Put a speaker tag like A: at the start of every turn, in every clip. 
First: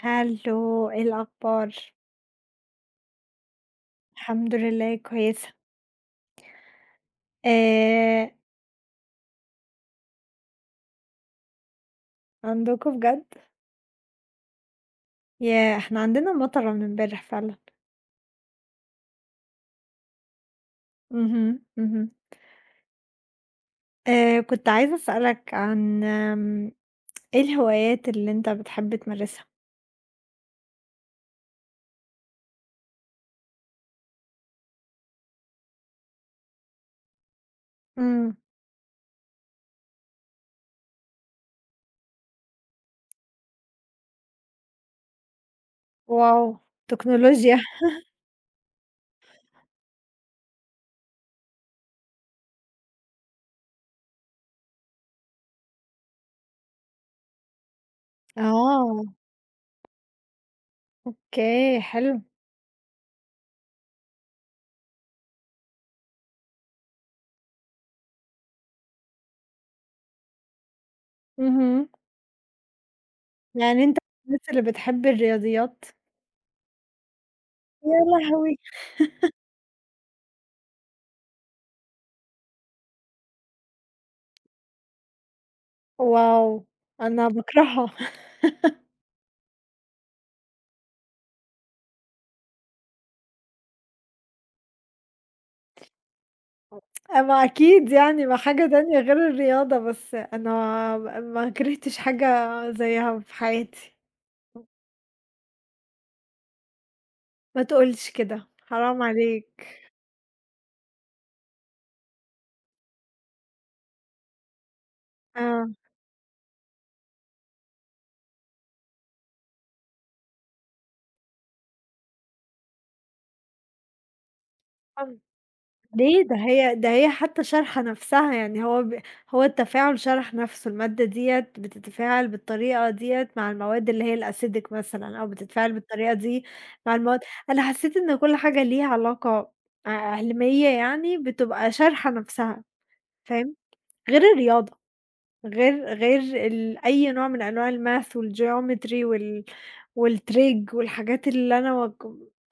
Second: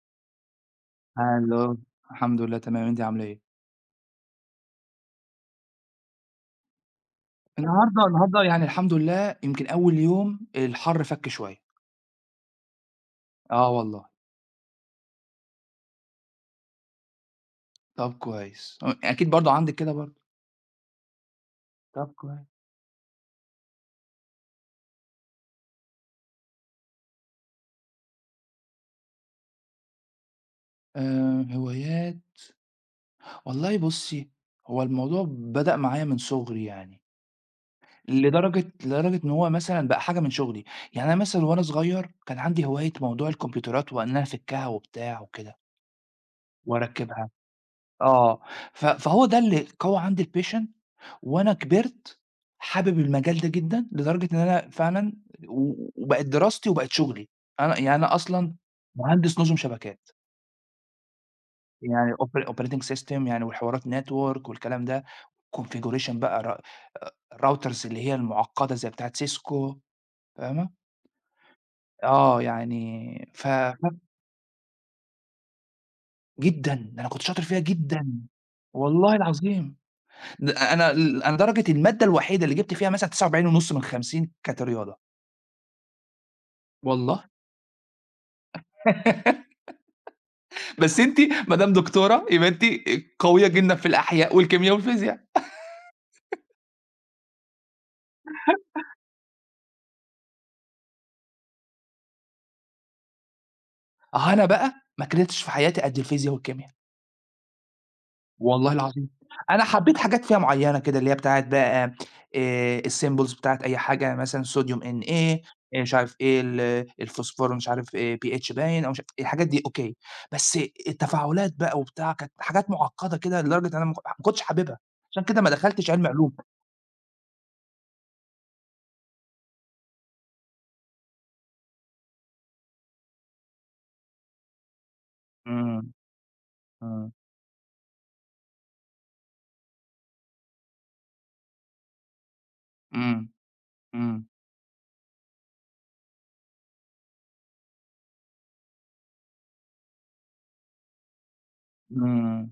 A: هالو، إيه
B: الو،
A: الأخبار؟
B: الحمد لله تمام، أنتِ عاملة إيه؟
A: الحمد لله كويسة.
B: النهارده
A: آآ
B: النهارده يعني الحمد لله يمكن أول يوم الحَر فَك شوية،
A: عندكم بجد؟
B: آه والله.
A: ياه! إحنا عندنا مطرة من امبارح فعلًا.
B: طَب كويس، أكيد برضه عندِك كده برضه.
A: اهم، اهم.
B: طَب كويس.
A: كنت عايزة أسألك عن إيه الهوايات اللي أنت بتحب تمارسها؟
B: هوايات، والله بُصّي، هو الموضوع بدأ معايا من صُغري يعني،
A: إمم،
B: لدرجة لدرجة إن هو مثلًا بقى حاجة من شُغلي. يعني أنا مثلًا وأنا صغير كان عندي هواية موضوع الكمبيوترات وإن أنا أفكّها وبتاع وكده
A: واو!
B: وأركّبها.
A: تكنولوجيا.
B: آه، فهو ده اللي قوّى عندي الpatient، وأنا كبرت حابب المجال ده جدًا، لدرجة إن أنا فعلًا وبقت دراستي وبقت شغلي. يعني أنا أصلًا
A: آه،
B: مهندس نظم شبكات،
A: أوكي
B: يعني
A: حلو.
B: operating system يعني والحوارات network والكلام ده، configuration بقى الrouters اللي هي المعقدة زي بتاعة سيسكو، فاهمة؟
A: اهم،
B: آه يعني ف
A: يعني
B: ف
A: أنت من الناس اللي بتحب الرياضيات؟
B: جدًا، ده أنا كنت شاطر فيها
A: يا
B: جدًا،
A: لهوي!
B: والله العظيم. ده أنا لدرجة المادة الوحيدة اللي جبت فيها مثلًا 49.5 من 50 كانت رياضة،
A: واو!
B: والله.
A: أنا باكرهها.
B: بس أنتِ ما دام دكتورة يبقى أنتِ قوية جدًا في الأحياء والكيميا والفيزياء.
A: ما أكيد يعني، ما حاجة تانية غير الرياضة، بس أنا ما كرهتش حاجة زيّها في حياتي،
B: أها، أنا بقى ما كرهتش في حياتي قد الفيزياء والكيميا،
A: ما تقولش كده،
B: والله
A: حرام
B: العظيم.
A: عليك.
B: أنا حبيت حاجات فيها معيّنة كده اللي هي بتاعة بقى، الsymbols بتاعة أي حاجة مثلًا صوديوم Na،
A: آه،
B: مش عارف إيه الفوسفور، مش عارف pH باين أو مش عارف إيه، الحاجات دي أوكي، بس التفاعلات بقى وبتاع كانت حاجات معقدة كده لدرجة إن أنا ما كنتش حاببها،
A: طب
B: عشان كده ما دخلتش علمي
A: ليه؟
B: علوم.
A: ده هي حتى شارحة نَفْسها، يعني هو التفاعل شرح نَفْسه، المادة ديّة بتتفاعل بالطريقة ديّة مع المواد اللي هي الacidic مثلًا أو بتتفاعل
B: إمم،
A: بالطريقة دي مع
B: إمم،
A: المواد أنا حسّيت إن كل حاجة ليها علاقة ع عِلمية يعني بتبقى شارحة نَفْسها،
B: إمم،
A: فاهم؟ غير الرياضة. غير أي نوع من أنواع الmath والgeometry والtrig والحاجات اللي أنا
B: إمم.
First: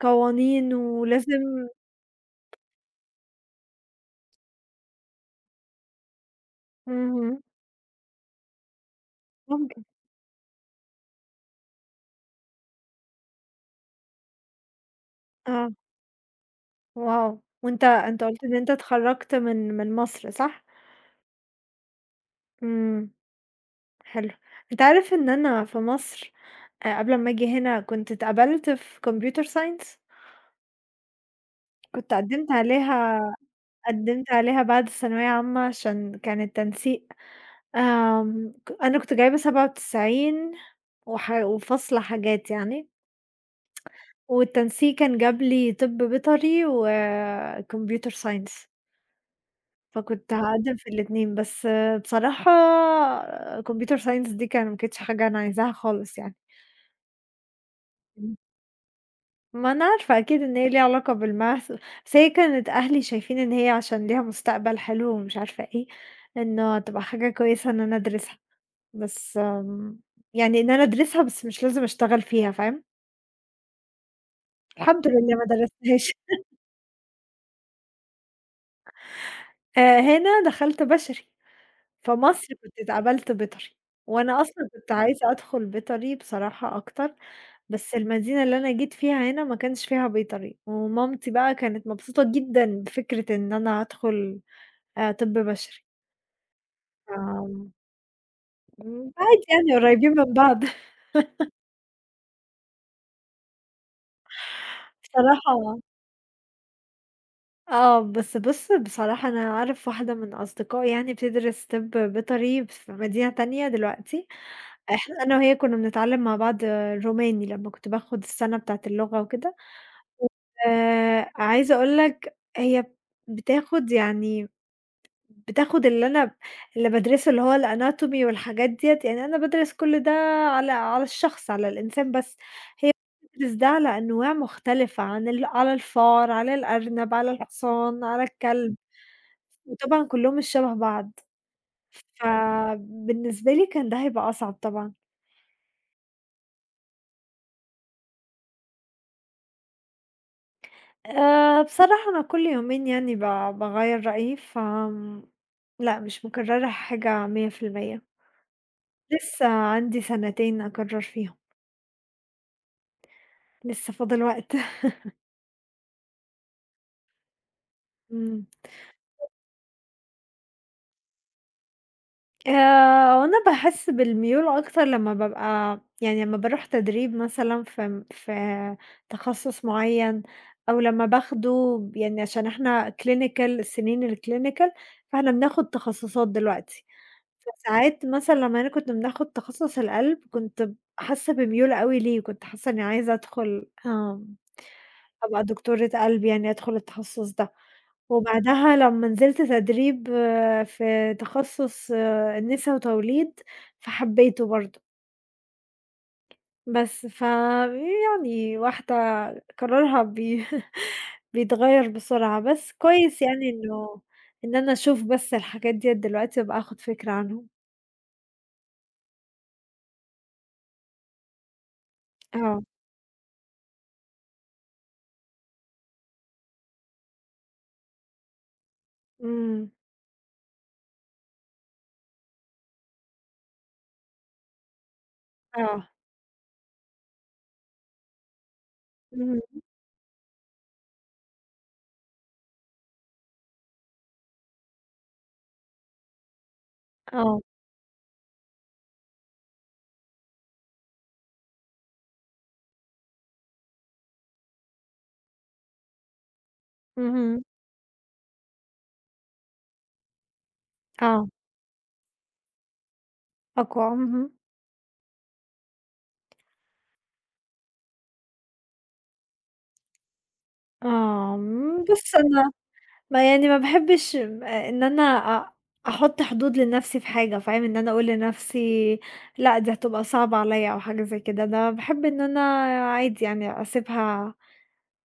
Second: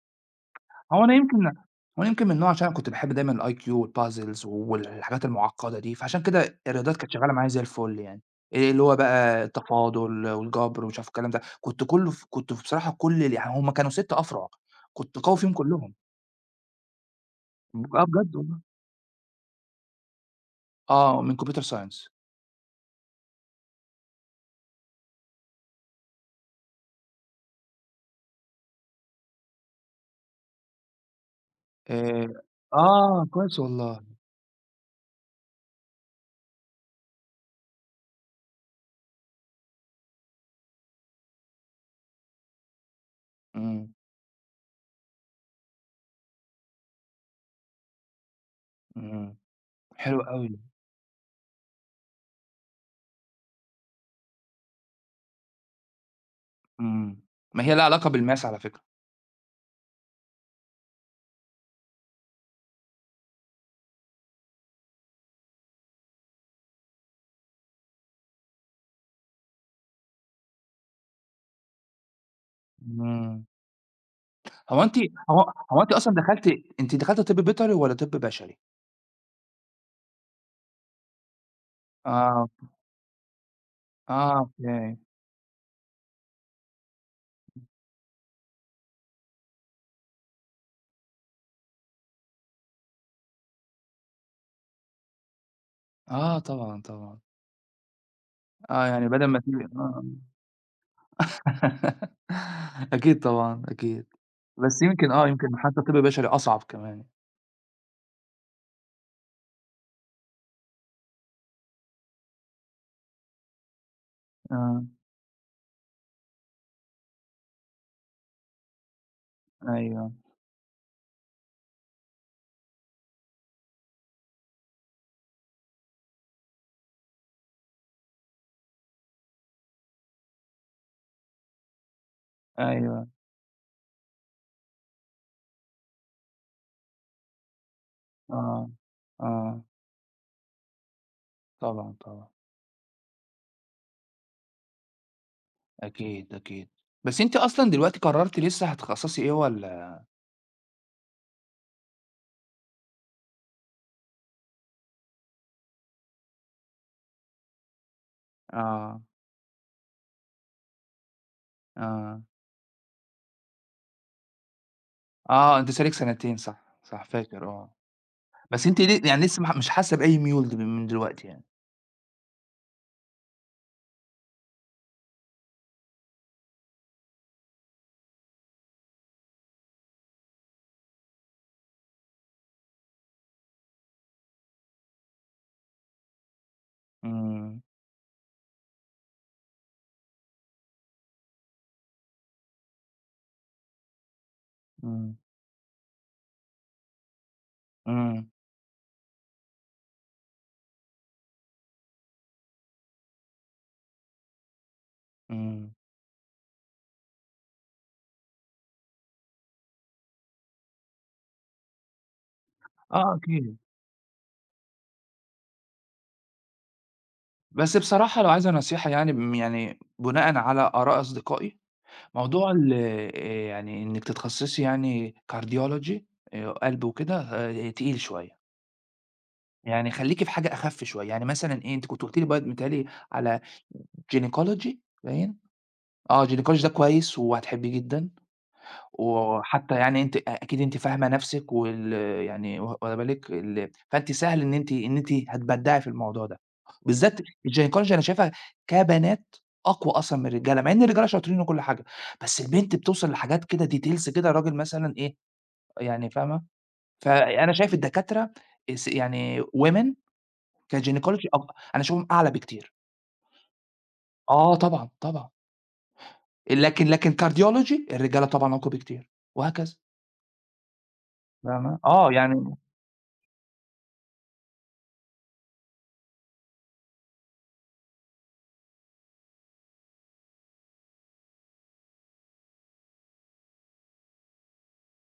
A: قوانين
B: هو أنا يمكن هو
A: ولازم
B: أنا يمكن من النوع عشان أنا كنت باحب دايمًا الIQ والpuzzles والحاجات المعقدة دي، فعشان كده الرياضيات كانت شغالة
A: اهم،
B: معايا زي الفل يعني. اللي هو بقى
A: ممكن
B: التفاضل والجبر ومش عارف الكلام ده، كنت كله ف كنت في بصراحة كل يعني هم كانوا 6 أفرع، كنت قوي فيهم
A: آه،
B: كلهم.
A: واو! وأنت
B: آه
A: أنت
B: بجد
A: قُلت إن
B: والله،
A: أنت اتخرّجت من مصر صح؟
B: آه، من computer science.
A: إمم، حلو. أنت عارف إن أنا في مصر، قبل أمّا آجي هنا كنت اتقبلت في computer science. كنت
B: آآ،
A: قدّمت
B: آه
A: عليها
B: كويس والله.
A: قدّمت عليها بعد الثانوية عامة عشان كان التنسيق، أنا كنت جايبة 97 وفاصلة حاجات يعني،
B: إمم،
A: والتنسيق كان جاب لي طِب بيطري وcomputer science.
B: إمم، حلو
A: فكنت
B: أوي،
A: هاقدّم في الاتنين، بس آه، بصراحة computer science دي كان ما كانتش حاجة أنا عايزاها خالص يعني.
B: إمم. ما هي ليها علاقة
A: إمم.
B: بالmath على فكرة.
A: ما أنا عارفة أكيد إن هي ليها علاقة بالmath، بس هي كانت أهلي شايفين إن هي عشان ليها مستقبل حلو ومش عارفة إيه، إنه هتبقى حاجة كويسة إن أنا أدرسها. بس يعني إن أنا أدرسها بس مش لازم أشتغل فيها فاهم؟
B: إمم. هو أنتِ
A: الحمد لله ما
B: هو هو أنتِ
A: درستهاش.
B: أصلًا دخلتِ أنتِ دخلتِ طِب بيطري والّا طِب بشري؟
A: هنا دخلت بشري،
B: آه،
A: فمصر كنت اتقبلت بيطري،
B: آه،
A: وأنا أصلًا كنت
B: أوكي.
A: عايزة أدخل بيطري بصراحة أكتر، بس المدينة اللي أنا جيت فيها هنا ما كانش فيها بيطري، ومامتي بقى كانت مبسوطة جدًا بفكرة إن أنا هادخل طب بشري،
B: آه طبعًا،
A: ف
B: طبعًا. آه، يعني بدل ما
A: عادي
B: تيجي
A: يعني
B: آه.
A: قريبين من بعض.
B: أكيد طبعًا، أكيد. بس يمكن
A: بصراحة
B: حتى طِب بشري أصعب كمان.
A: آه، بس بُص بصراحة أنا أعرف واحدة من أصدقائي يعني بتدرس طِب بيطري في مدينة تانية دلوقتي،
B: آه،
A: إحنا أنا وهي كنا بنتعلم مع بعض روماني لمّا كنت باخد السنة بتاعة اللغة وكده.
B: أيوه،
A: عايزة أقول لك هي بتاخد يعني بتاخد اللي بادرسه اللي هو الanatomy والحاجات ديّة، يعني أنا بادرس كل ده على الشخص، على الإنسان بس، هي
B: أيوه.
A: بتدرس ده على أنواع مختلفة عن على الفار، على الأرنب، على الحصان، على
B: آه،
A: الكلب.
B: آه.
A: وطبعًا كلّهم مش شبه بعض،
B: طبعًا، طبعًا.
A: فبالنسبة لي كان ده هيبقى أصعب طبعًا.
B: أكيد، أكيد. بس أنتِ أصلًا دلوقتي قررتِ لسه هتتخصصي إيه والّا
A: بصراحة أنا كل يومين يعني باغيّر رأيي، لأ مش مكرّرة حاجة 100%،
B: آه،
A: لسه عندي سنتين أقرّر فيهم،
B: آه.
A: لسه فاضل وقت.
B: آه، أنتِ صار لِك سنتين صح، صح فاكر آه.
A: إمم.
B: بس أنتِ يعني لسه مش حاسة بأي ميول من دلوقتي يعني؟
A: هو أنا باحس بالميول أكتر لمّا بابقى يعني لمّا باروح تدريب مثلًا في تخصص معيّن أو لمّا باخده، يعني عشان إحنا clinical، السنين الclinical فإحنا بناخد تخصصات دلوقتي.
B: إمم،
A: فساعات مثلًا لمّا أنا كنت بناخد تخصُص القلب، كنت حاسة بميول أوي ليه، كنت حاسة إني عايزة أدخل
B: إمم،
A: أبقى دكتورة قلب يعني أدخل التخصُص ده،
B: إمم،
A: وبعدها لمّا نزلت تدريب آه، في تخصُص نسا وتوليد، فحبيته برضه،
B: إمم.
A: بس فيعني واحدة قرارها بيتغيّر بسرعة، بس
B: آه
A: كويس يعني
B: أكيد.
A: إن أنا أشوف بس الحاجات ديّة دلوقتي وأبقى آخد فكرة عنهم.
B: بس بصراحة لو عايزة نصيحة يعني يعني بناءً على آراء أصدقائي، موضوع
A: آه،
B: ال يعني إنِّك تتخصصي يعني cardiology، قلب وكده تقيل شوية.
A: إمم،
B: يعني خلّيكِ في حاجة أخَف شوية، يعني مثلًا إيه، أنتِ كنتِ قُلتِ لي بقى متهيأ لي على gynecology باين؟
A: آه.
B: آه، gynecology ده كويس وهتحبيه جدًا.
A: اهم،
B: وحتى يعني أنتِ أكيد أنتِ فاهمة نَفْسِك يعني واخدة بالِك فأنتِ سهل إن أنتِ هتبدّعي في الموضوع ده. بالذات
A: آه،
B: الجينيكولوجيا أنا شايفها كبنات أقوى أصلًا من الرجالة، مع إن الرجالة شاطرين وكل حاجة، بس البنت بتوصل لحاجات كده details كده الراجل مثلًا إيه، يعني فاهمة؟
A: اهم،
B: فأنا شايف الدكاترة يعني women كGynecology،
A: آه،
B: أنا شايفهم أعلى بكتير.
A: أقوى، اهم،
B: آه طبعًا، طبعًا، لكن Cardiology الرجالة طبعًا أقوى بكتير، وهكذا،
A: آه،
B: فاهمة؟ آه
A: بُص أنا
B: يعني.
A: ما باحبش إن أنا أحُط حدود لنَفْسي في حاجة، فاهم، إن أنا أقول لنَفْسي لأ دي هتبقى صعبة عليَّ أو حاجة زي كده، أنا باحب إن أنا عادي يعني أسيبها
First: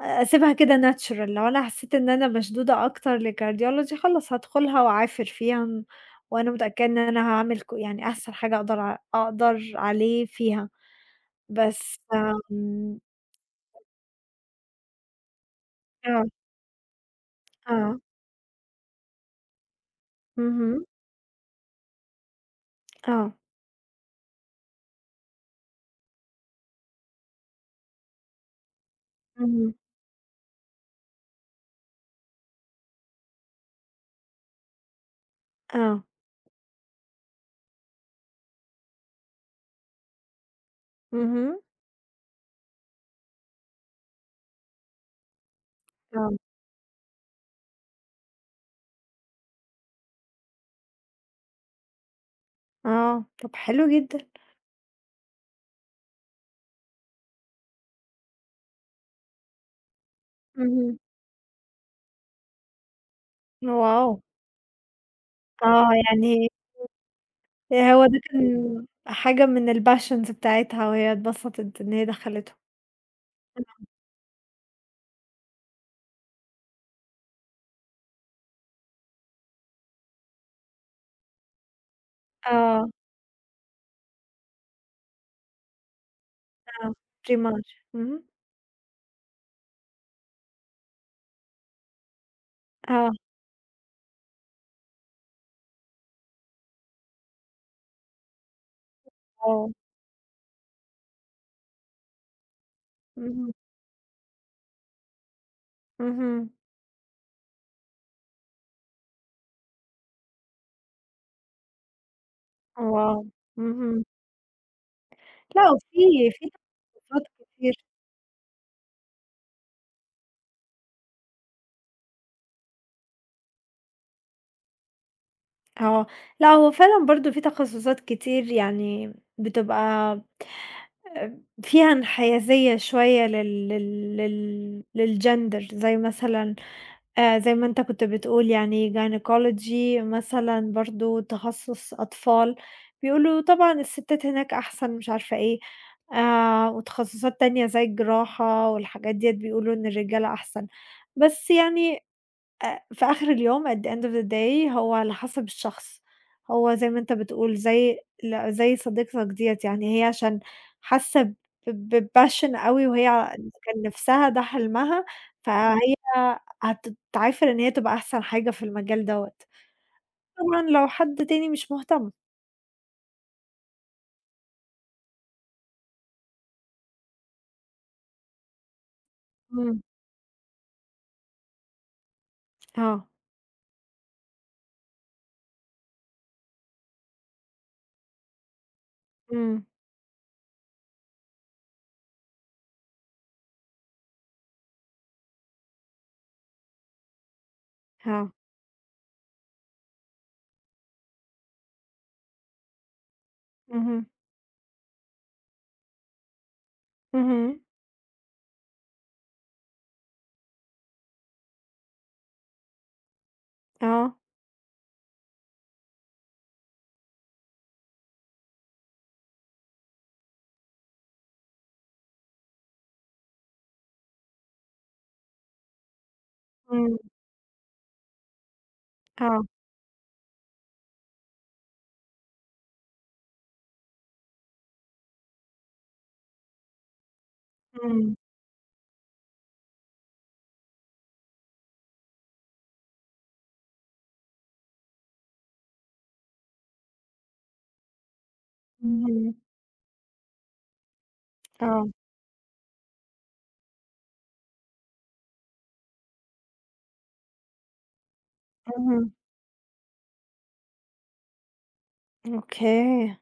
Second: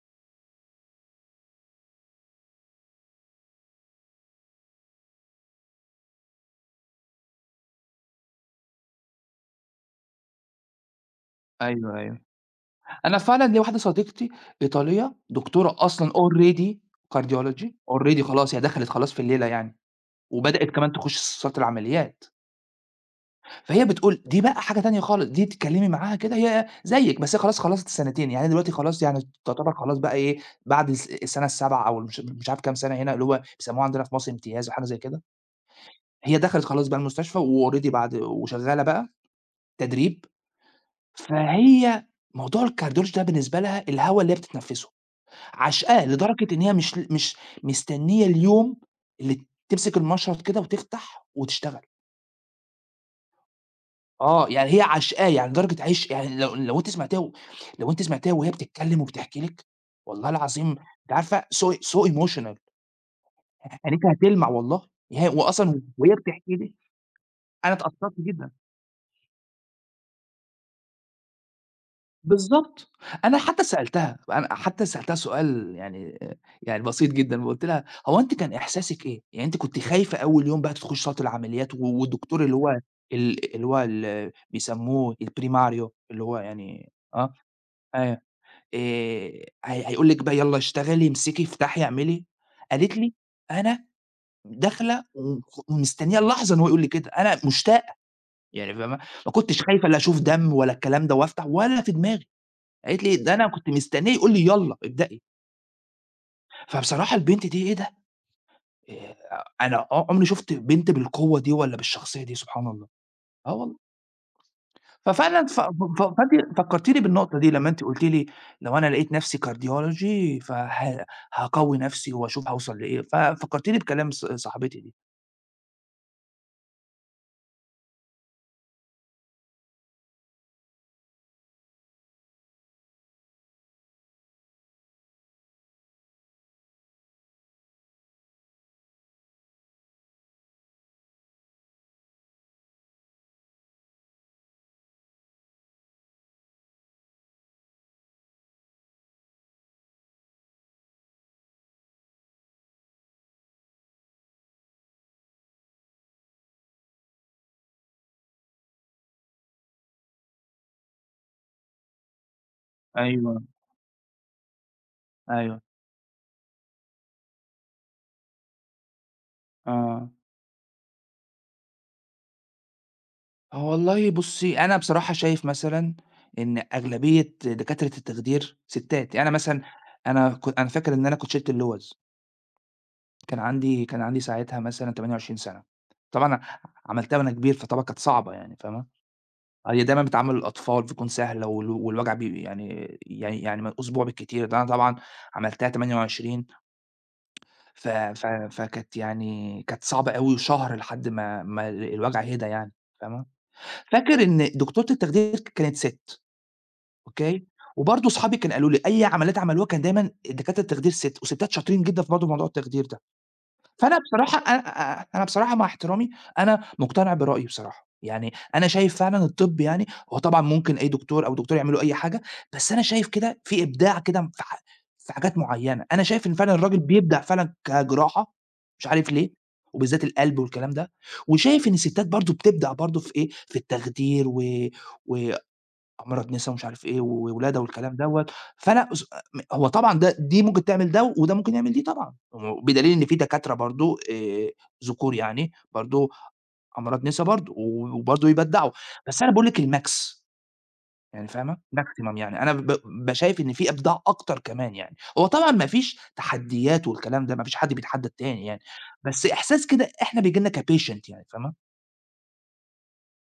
A: أسيبها كده natural، لو أنا حسيت إن أنا مشدودة أكتر لcardiology خلاص هادخلها وأعافر فيها وأنا متأكدة إن أنا هاعمل يعني أحسن حاجة أقدر عليه فيها،
B: أيوه،
A: بس
B: أيوه. أنا فعلًا ليّا واحدة صديقتي إيطالية، دكتورة أصلًا
A: آه.
B: already cardiology
A: آه،
B: already، خلاص هي دخلت خلاص في الليلة يعني، وبدأت
A: اهم،
B: كمان تخش الصالات العمليات.
A: آه،
B: فهي بتقول دي بقى حاجة تانية خالص، دي تتكلمي معاها كده هي زيِّك، بس هي خلاص خلصت السنتين، يعني هي دلوقتي خلاص يعني تعتبر
A: اهم،
B: خلاص بقى إيه، بعد السنة السابعة أو مش عارف كام سنة هنا اللي هو بيسموها عندنا في مصر امتياز أو حاجة زي كده.
A: آه،
B: هي دخلت خلاص بقى المستشفى وalready بعد وشغالة بقى تدريب.
A: اهم.
B: فهي موضوع الcardiology ده بالنسبة لها الهوا اللي هي بتتنفسه. عشقاه
A: آه،
B: لدرجة إن هي مش مستنية اليوم اللي تمسك المشرط كده وتفتح وتشتغل.
A: آه، طب حلو جدًا،
B: آه، يعني هي عشقاه يعني لدرجة عشق يعني، لو أنتِ سمعتيها وهي بتتكلم وبتحكي لِك، والله العظيم
A: اهم،
B: أنتِ عارفة so emotional، عينيكِ
A: واو!
B: هتلمع والله، وأصلًا
A: آه،
B: وهي
A: يعني
B: بتحكي لِك أنا
A: هو
B: اتأثرت
A: ده
B: جدًا.
A: كان حاجة من الpassions بتاعتها وهي اتبسطت إن هي دخلته.
B: بالضبط. أنا حتى سألتها سؤال يعني يعني بسيط جدًا، وقُلت لها: "هو أنتِ كان إحساسِك إيه؟ يعني أنتِ كنتِ خايفة أول يوم بقى تخشي صالة العمليات والدكتور اللي هو
A: آه،
B: اللي هو بيسموه الprimario اللي هو يعني
A: آه،
B: آه،
A: pre-match
B: أيوه،
A: اهم،
B: آآ هيقول لِك بقى يالّا اشتغلي، امسكي، افتحي، اعملي." قالت لي:
A: آه،
B: "أنا داخلة ومستنية اللحظة إن هو يقول لي كده، أنا مشتاقة." يعني فاهمة؟ ما كنتش
A: آه،
B: خايفة لا أشوف دم ولا الكلام ده وأفتح ولا في دماغي. قالت لي: "ده أنا
A: اهم،
B: كنت مستنية يقول لي يالّا ابدئي."
A: اهم،
B: فبصراحة البنت دي إيه ده، أنا عمري شُفت بنت بالقوة دي والّا بالشخصية دي سبحان الله،
A: واو!
B: آه والله.
A: اهم،
B: ففعلًا
A: لأ
B: ف
A: وفي في
B: فأنتِ فكّرتيني
A: تخصصات
B: بالنقطة دي لمّا
A: كتير
B: أنتِ قُلتِ لي لو أنا لقيت نفسي cardiology هاقوّي نفسي وأشوف هاوصل لإيه، ففكّرتيني بكلام صاحبتي دي.
A: آه، لأ هو فعلًا برضه في تخصصات كتير يعني بتبقى فيها انحيازية شوية لل للgender زي مثلًا زي ما أنت كنت بتقول، يعني gynecology مثلًا، برضه تخصُّص أطفال، بيقولوا طبعًا الستات هناك أحسن مش عارفة إيه، وتخصُّصات تانية زي الجراحة والحاجات ديّة بيقولوا إن الرجالة أحسن، بس يعني في آخر اليوم at the end of the day هو على حسب الشخص، هو زي ما أنت بتقول زي زي صديقتك ديّة يعني هي عشان حاسة ب بpassion أوي وهي
B: أيوه،
A: كان نِفْسها ده حلمها،
B: أيوه،
A: فهي هتتعافر إن هي تبقى أحسن حاجة في المجال دوّة.
B: آه.
A: طبعًا لو حد تاني مش مهتم.
B: والله بُصّي، أنا بصراحة شايف مثلًا إن أغلبية دكاترة التخدير ستّات، يعني أنا مثلًا،
A: إمم،
B: أنا فاكر إن أنا كنت شِلت اللوز.
A: آه،
B: كان عندي ساعتها مثلًا 28 سَنة. طبعًا عملتها وأنا كبير، فطبعًا كانت صعبة يعني فاهمة؟
A: إمم،
B: هي دايمًا بتعامل الأطفال بتكون سهلة والوجع يعني أسبوع بالكتير، ده أنا طبعًا عملتها 28، ف ف
A: آه،
B: فكانت يعني كانت صعبة أوي، شهر لحد ما ما ال الوجع هدا يعني، فاهمة؟
A: اهم،
B: فاكر إن دكتورة التخدير كانت سِت، أوكي،
A: اهم،
B: وبرضه أصحابي كانوا قالوا لي أي عمليات عملوها كان دايمًا دكاترة التخدير سِت، وسِتّات شاطرين جدًا في برضه موضوع التخدير ده. فأنا
A: آه،
B: بصراحة أ أ أنا بصراحة مع احترامي، أنا مقتنع برأيي بصراحة، يعني أنا شايف فعلًا الطب يعني هو طبعًا ممكن أي دكتور أو دكتورة يعملوا أي حاجة، بس أنا شايف كده في إبداع كده في في حاجات معيّنة، أنا شايف إن فعلًا الراجل
A: إمم،
B: بيبدع فعلًا كجراحة، مش عارف ليه،
A: آه،
B: وبالذات القلب والكلام ده. وشايف إن الستات برضه بتبدع برضه في إيه، في التخدير و مرض نسا ومش عارف إيه، وولادة والكلام
A: إمم،
B: دوّة. فأنا هو طبعًا ده دي ممكن تعمل ده، وده ممكن يعمل دي طبعًا، بدليل إن في دكاترة برضه ذكور يعني، برضه أمراض نسا برضه، وبرضه يبدعوا. بس أنا
A: اهم،
B: باقول لِك الmax، يعني فاهمة،
A: آه،
B: maximum، يعني أنا ب ب شايف إن في إبداع أكتر كمان يعني، هو طبعًا ما فيش تحديات والكلام ده، ما فيش حد بيتحدى التاني يعني،
A: اهم،
B: بس إحساس كده إحنا بييجي لنا كpatient يعني فاهمة،
A: أوكي،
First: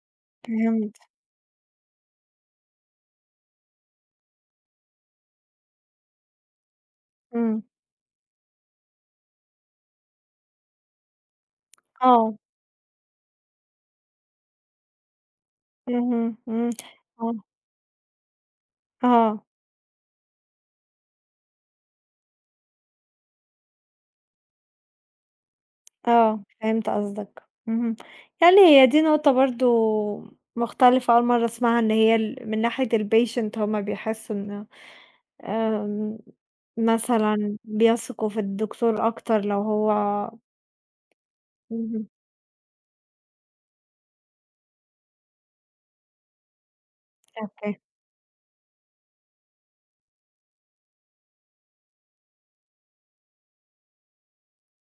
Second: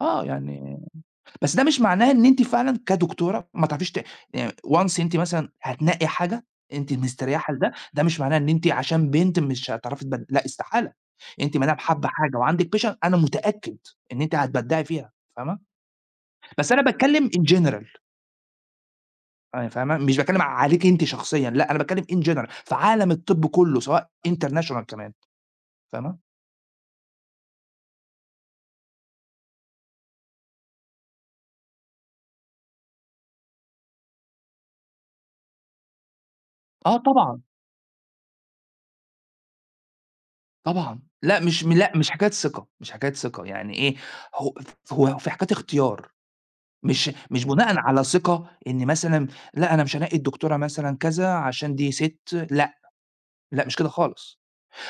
B: آه يعني.
A: فهمت،
B: بس ده مش معناه إن أنتِ فعلًا كدكتورة ما تعرفيش once أنتِ مثلًا هتنقّي حاجة أنتِ مستريحة
A: إمم.
B: لده، ده مش معناه إن أنتِ عشان بنت مش هتعرفي لأ استحالة. أنتِ ما دام حابة حاجة
A: آه،
B: وعندِك passion أنا متأكد إن أنتِ هتبدعي فيها، فاهمة؟
A: اهم، إمم،
B: بس أنا باتكلم
A: آه،
B: in general،
A: آه،
B: فاهمة؟ مش باتكلم عليكِ أنتِ شخصيًا، لأ أنا باتكلم in general في عالم الطب كله سواء international كمان، فاهمة؟
A: آه، فهمت قصدك، اهم، يعني هي دي نقطة برضه مختلفة أول مرّة أسمعها إن هي ال من ناحية الpatient هُم بيحسّوا إن، آمم،
B: آه طبعًا،
A: مثلًا بيثقوا في الدكتور أكتر لو هو
B: طبعًا، لأ مش م لأ
A: اهم،
B: مش حكاية ثقة، مش حكاية ثقة، يعني إيه هو. ف هو في حكاية اختيار. مش بناءً
A: أوكي،
B: على ثقة إن مثلًا، لأ، أنا مش هانقّي الدكتورة مثلًا كذا عشان دي سِت، لأ، لأ مش كده خالص،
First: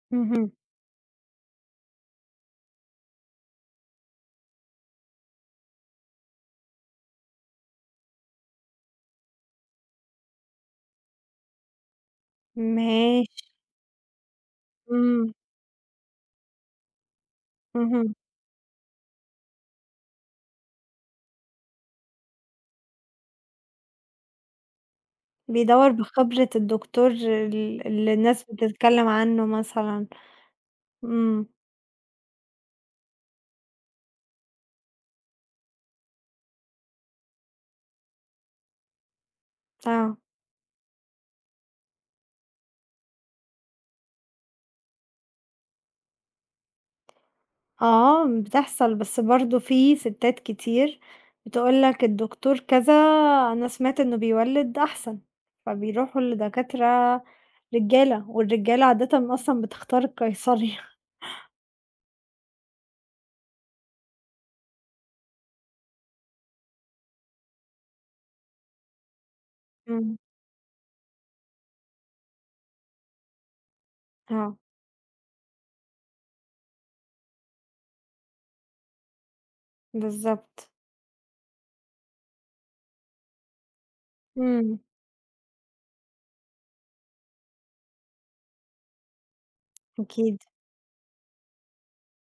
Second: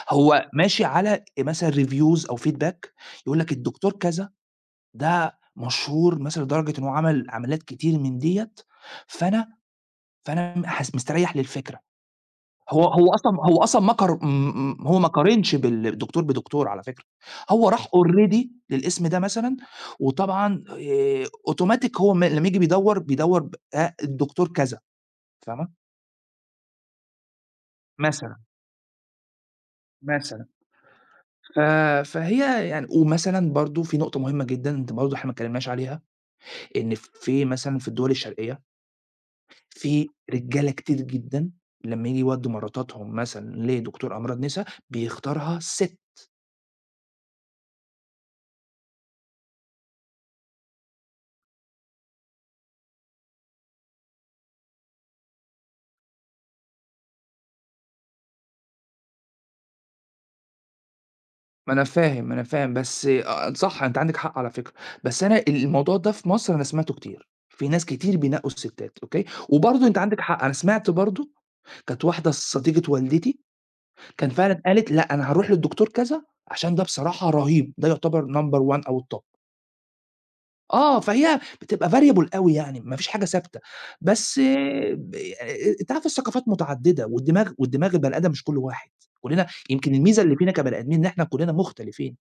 B: هو
A: اهم،
B: ماشي على مثلًا reviews أو feedback، يقول لك الدكتور كذا ده مشهور مثلًا لدرجة إن هو عمل عمليات كتير من ديّة، فأنا فأنا م حاس مستريّح للفكرة. هو هو أصلًا
A: ماشي،
B: هو أصلًا ما قار م هو ما
A: إمم،
B: قارنش دكتور بدكتور على فكرة، هو راح
A: اهم،
B: already للاسم ده مثلًا، وطبعًا automatic هو لمّا ييجي بيدوّر، بيدوّر ب الدكتور كذا فاهمة،
A: بيدوّر بخبرة الدكتور اللي
B: مثلًا،
A: الناس بتتكلّم عنّه مثلًا،
B: مثلًا
A: إمم،
B: ف فهي يعني، ومثلًا برضه في نقطة مهمة جدًا أنت برضه إحنا ما اتكلمناش عليها، إن في مثلًا في الدول الشرقية في
A: آه.
B: رجالة كتير جدًا لمّا ييجي يودّوا مراتاتهم مثلًا لدكتور أمراض نسا بيختارها ست.
A: آه، بتحصل بس برضه في ستات كتير بتقول لك الدكتور كذا أنا سمعت إنه بيولد أحسن، فبيروحوا لدكاترة رجالة، والرجالة عادةً أصلًا بتختار القيصري.
B: ما أنا فاهم، ما أنا فاهم، بس آه صح، أنت عندِك حق على فكرة، بس أنا الموضوع ده في مصر أنا سمعته كتير، في ناس كتير بينقّوا الستات، أوكي، وبرضه أنت
A: إمم،
B: عندِك حق، أنا سمعت برضه كانت واحدة صديقة والدتي، كان
A: آه،
B: فعلًا قالت لأ، أنا هاروح للدكتور كذا عشان ده بصراحة رهيب، ده يعتبر number one أو الtop.
A: بالضبط،
B: آه، فهي بتبقى variable أوي يعني، ما فيش حاجة ثابتة، بس
A: إمم،
B: آه، ب أنت عارف الثقافات متعددة والدماغ البني آدم مش كُلّه واحد، كُلّنا يمكن الميزة اللي
A: أكيد،
B: فينا كبني آدمين إن إحنا كُلّنا مختلفين.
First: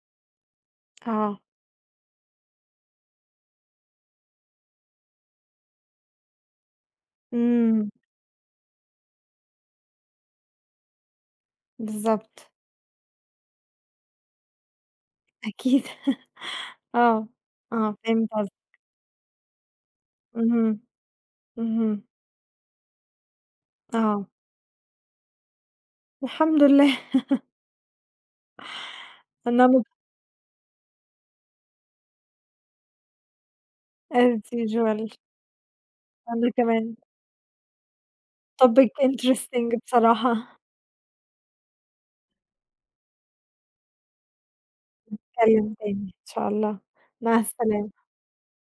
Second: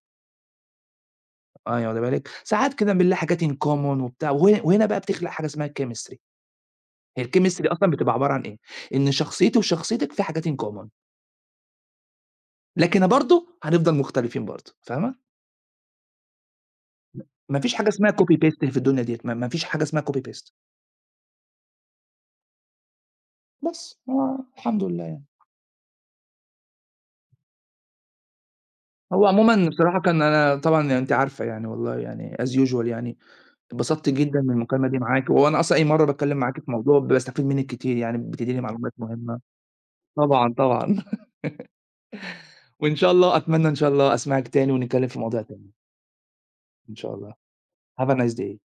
A: آه،
B: آه، واخدة بالِك، ساعات كده بنلاقي حاجات in common وبتاع، وهنا بقى بتخلق حاجة اسمها الchemistry، هي الchemistry
A: إمم،
B: أصلًا بتبقى عبارة عن إيه، إن شخصيتي وشخصيتك في حاجات in common،
A: بالضبط،
B: لكن برضه هنفضل مختلفين برضه، فاهمة؟
A: أكيد، آه،
B: ما فيش حاجة
A: آه،
B: اسمها
A: فهمت
B: copy
A: قصدك،
B: paste في الدنيا ديّة، ما فيش حاجة اسمها copy paste،
A: اهم، اهم،
B: بس
A: آه،
B: هو الحمد لله يعني.
A: الحمد لله.
B: هو
A: أنا
B: عمومًا بصراحة، كان أنا طبعًا يعني أنتِ عارفة يعني والله يعني as usual يعني، اتبسطت جدًا
A: as
B: من المكالمة دي
A: usual
B: معاكِ، وهو أنا أصلًا أي مرّة باتكلم
A: أنا
B: معاكِ في
A: كمان
B: موضوع باستفيد منِّك كتير يعني، بتدّيني
A: topic
B: معلومات مهمة.
A: interesting
B: طبعًا،
A: بصراحة.
B: طبعًا. وإن شاء الله أتمنى إن شاء الله أسمعِك تاني ونتكلم في مواضيع تانية،
A: نتكلم تاني إن شاء الله،
B: إن شاء الله.
A: مع السلامة.
B: Have a nice day.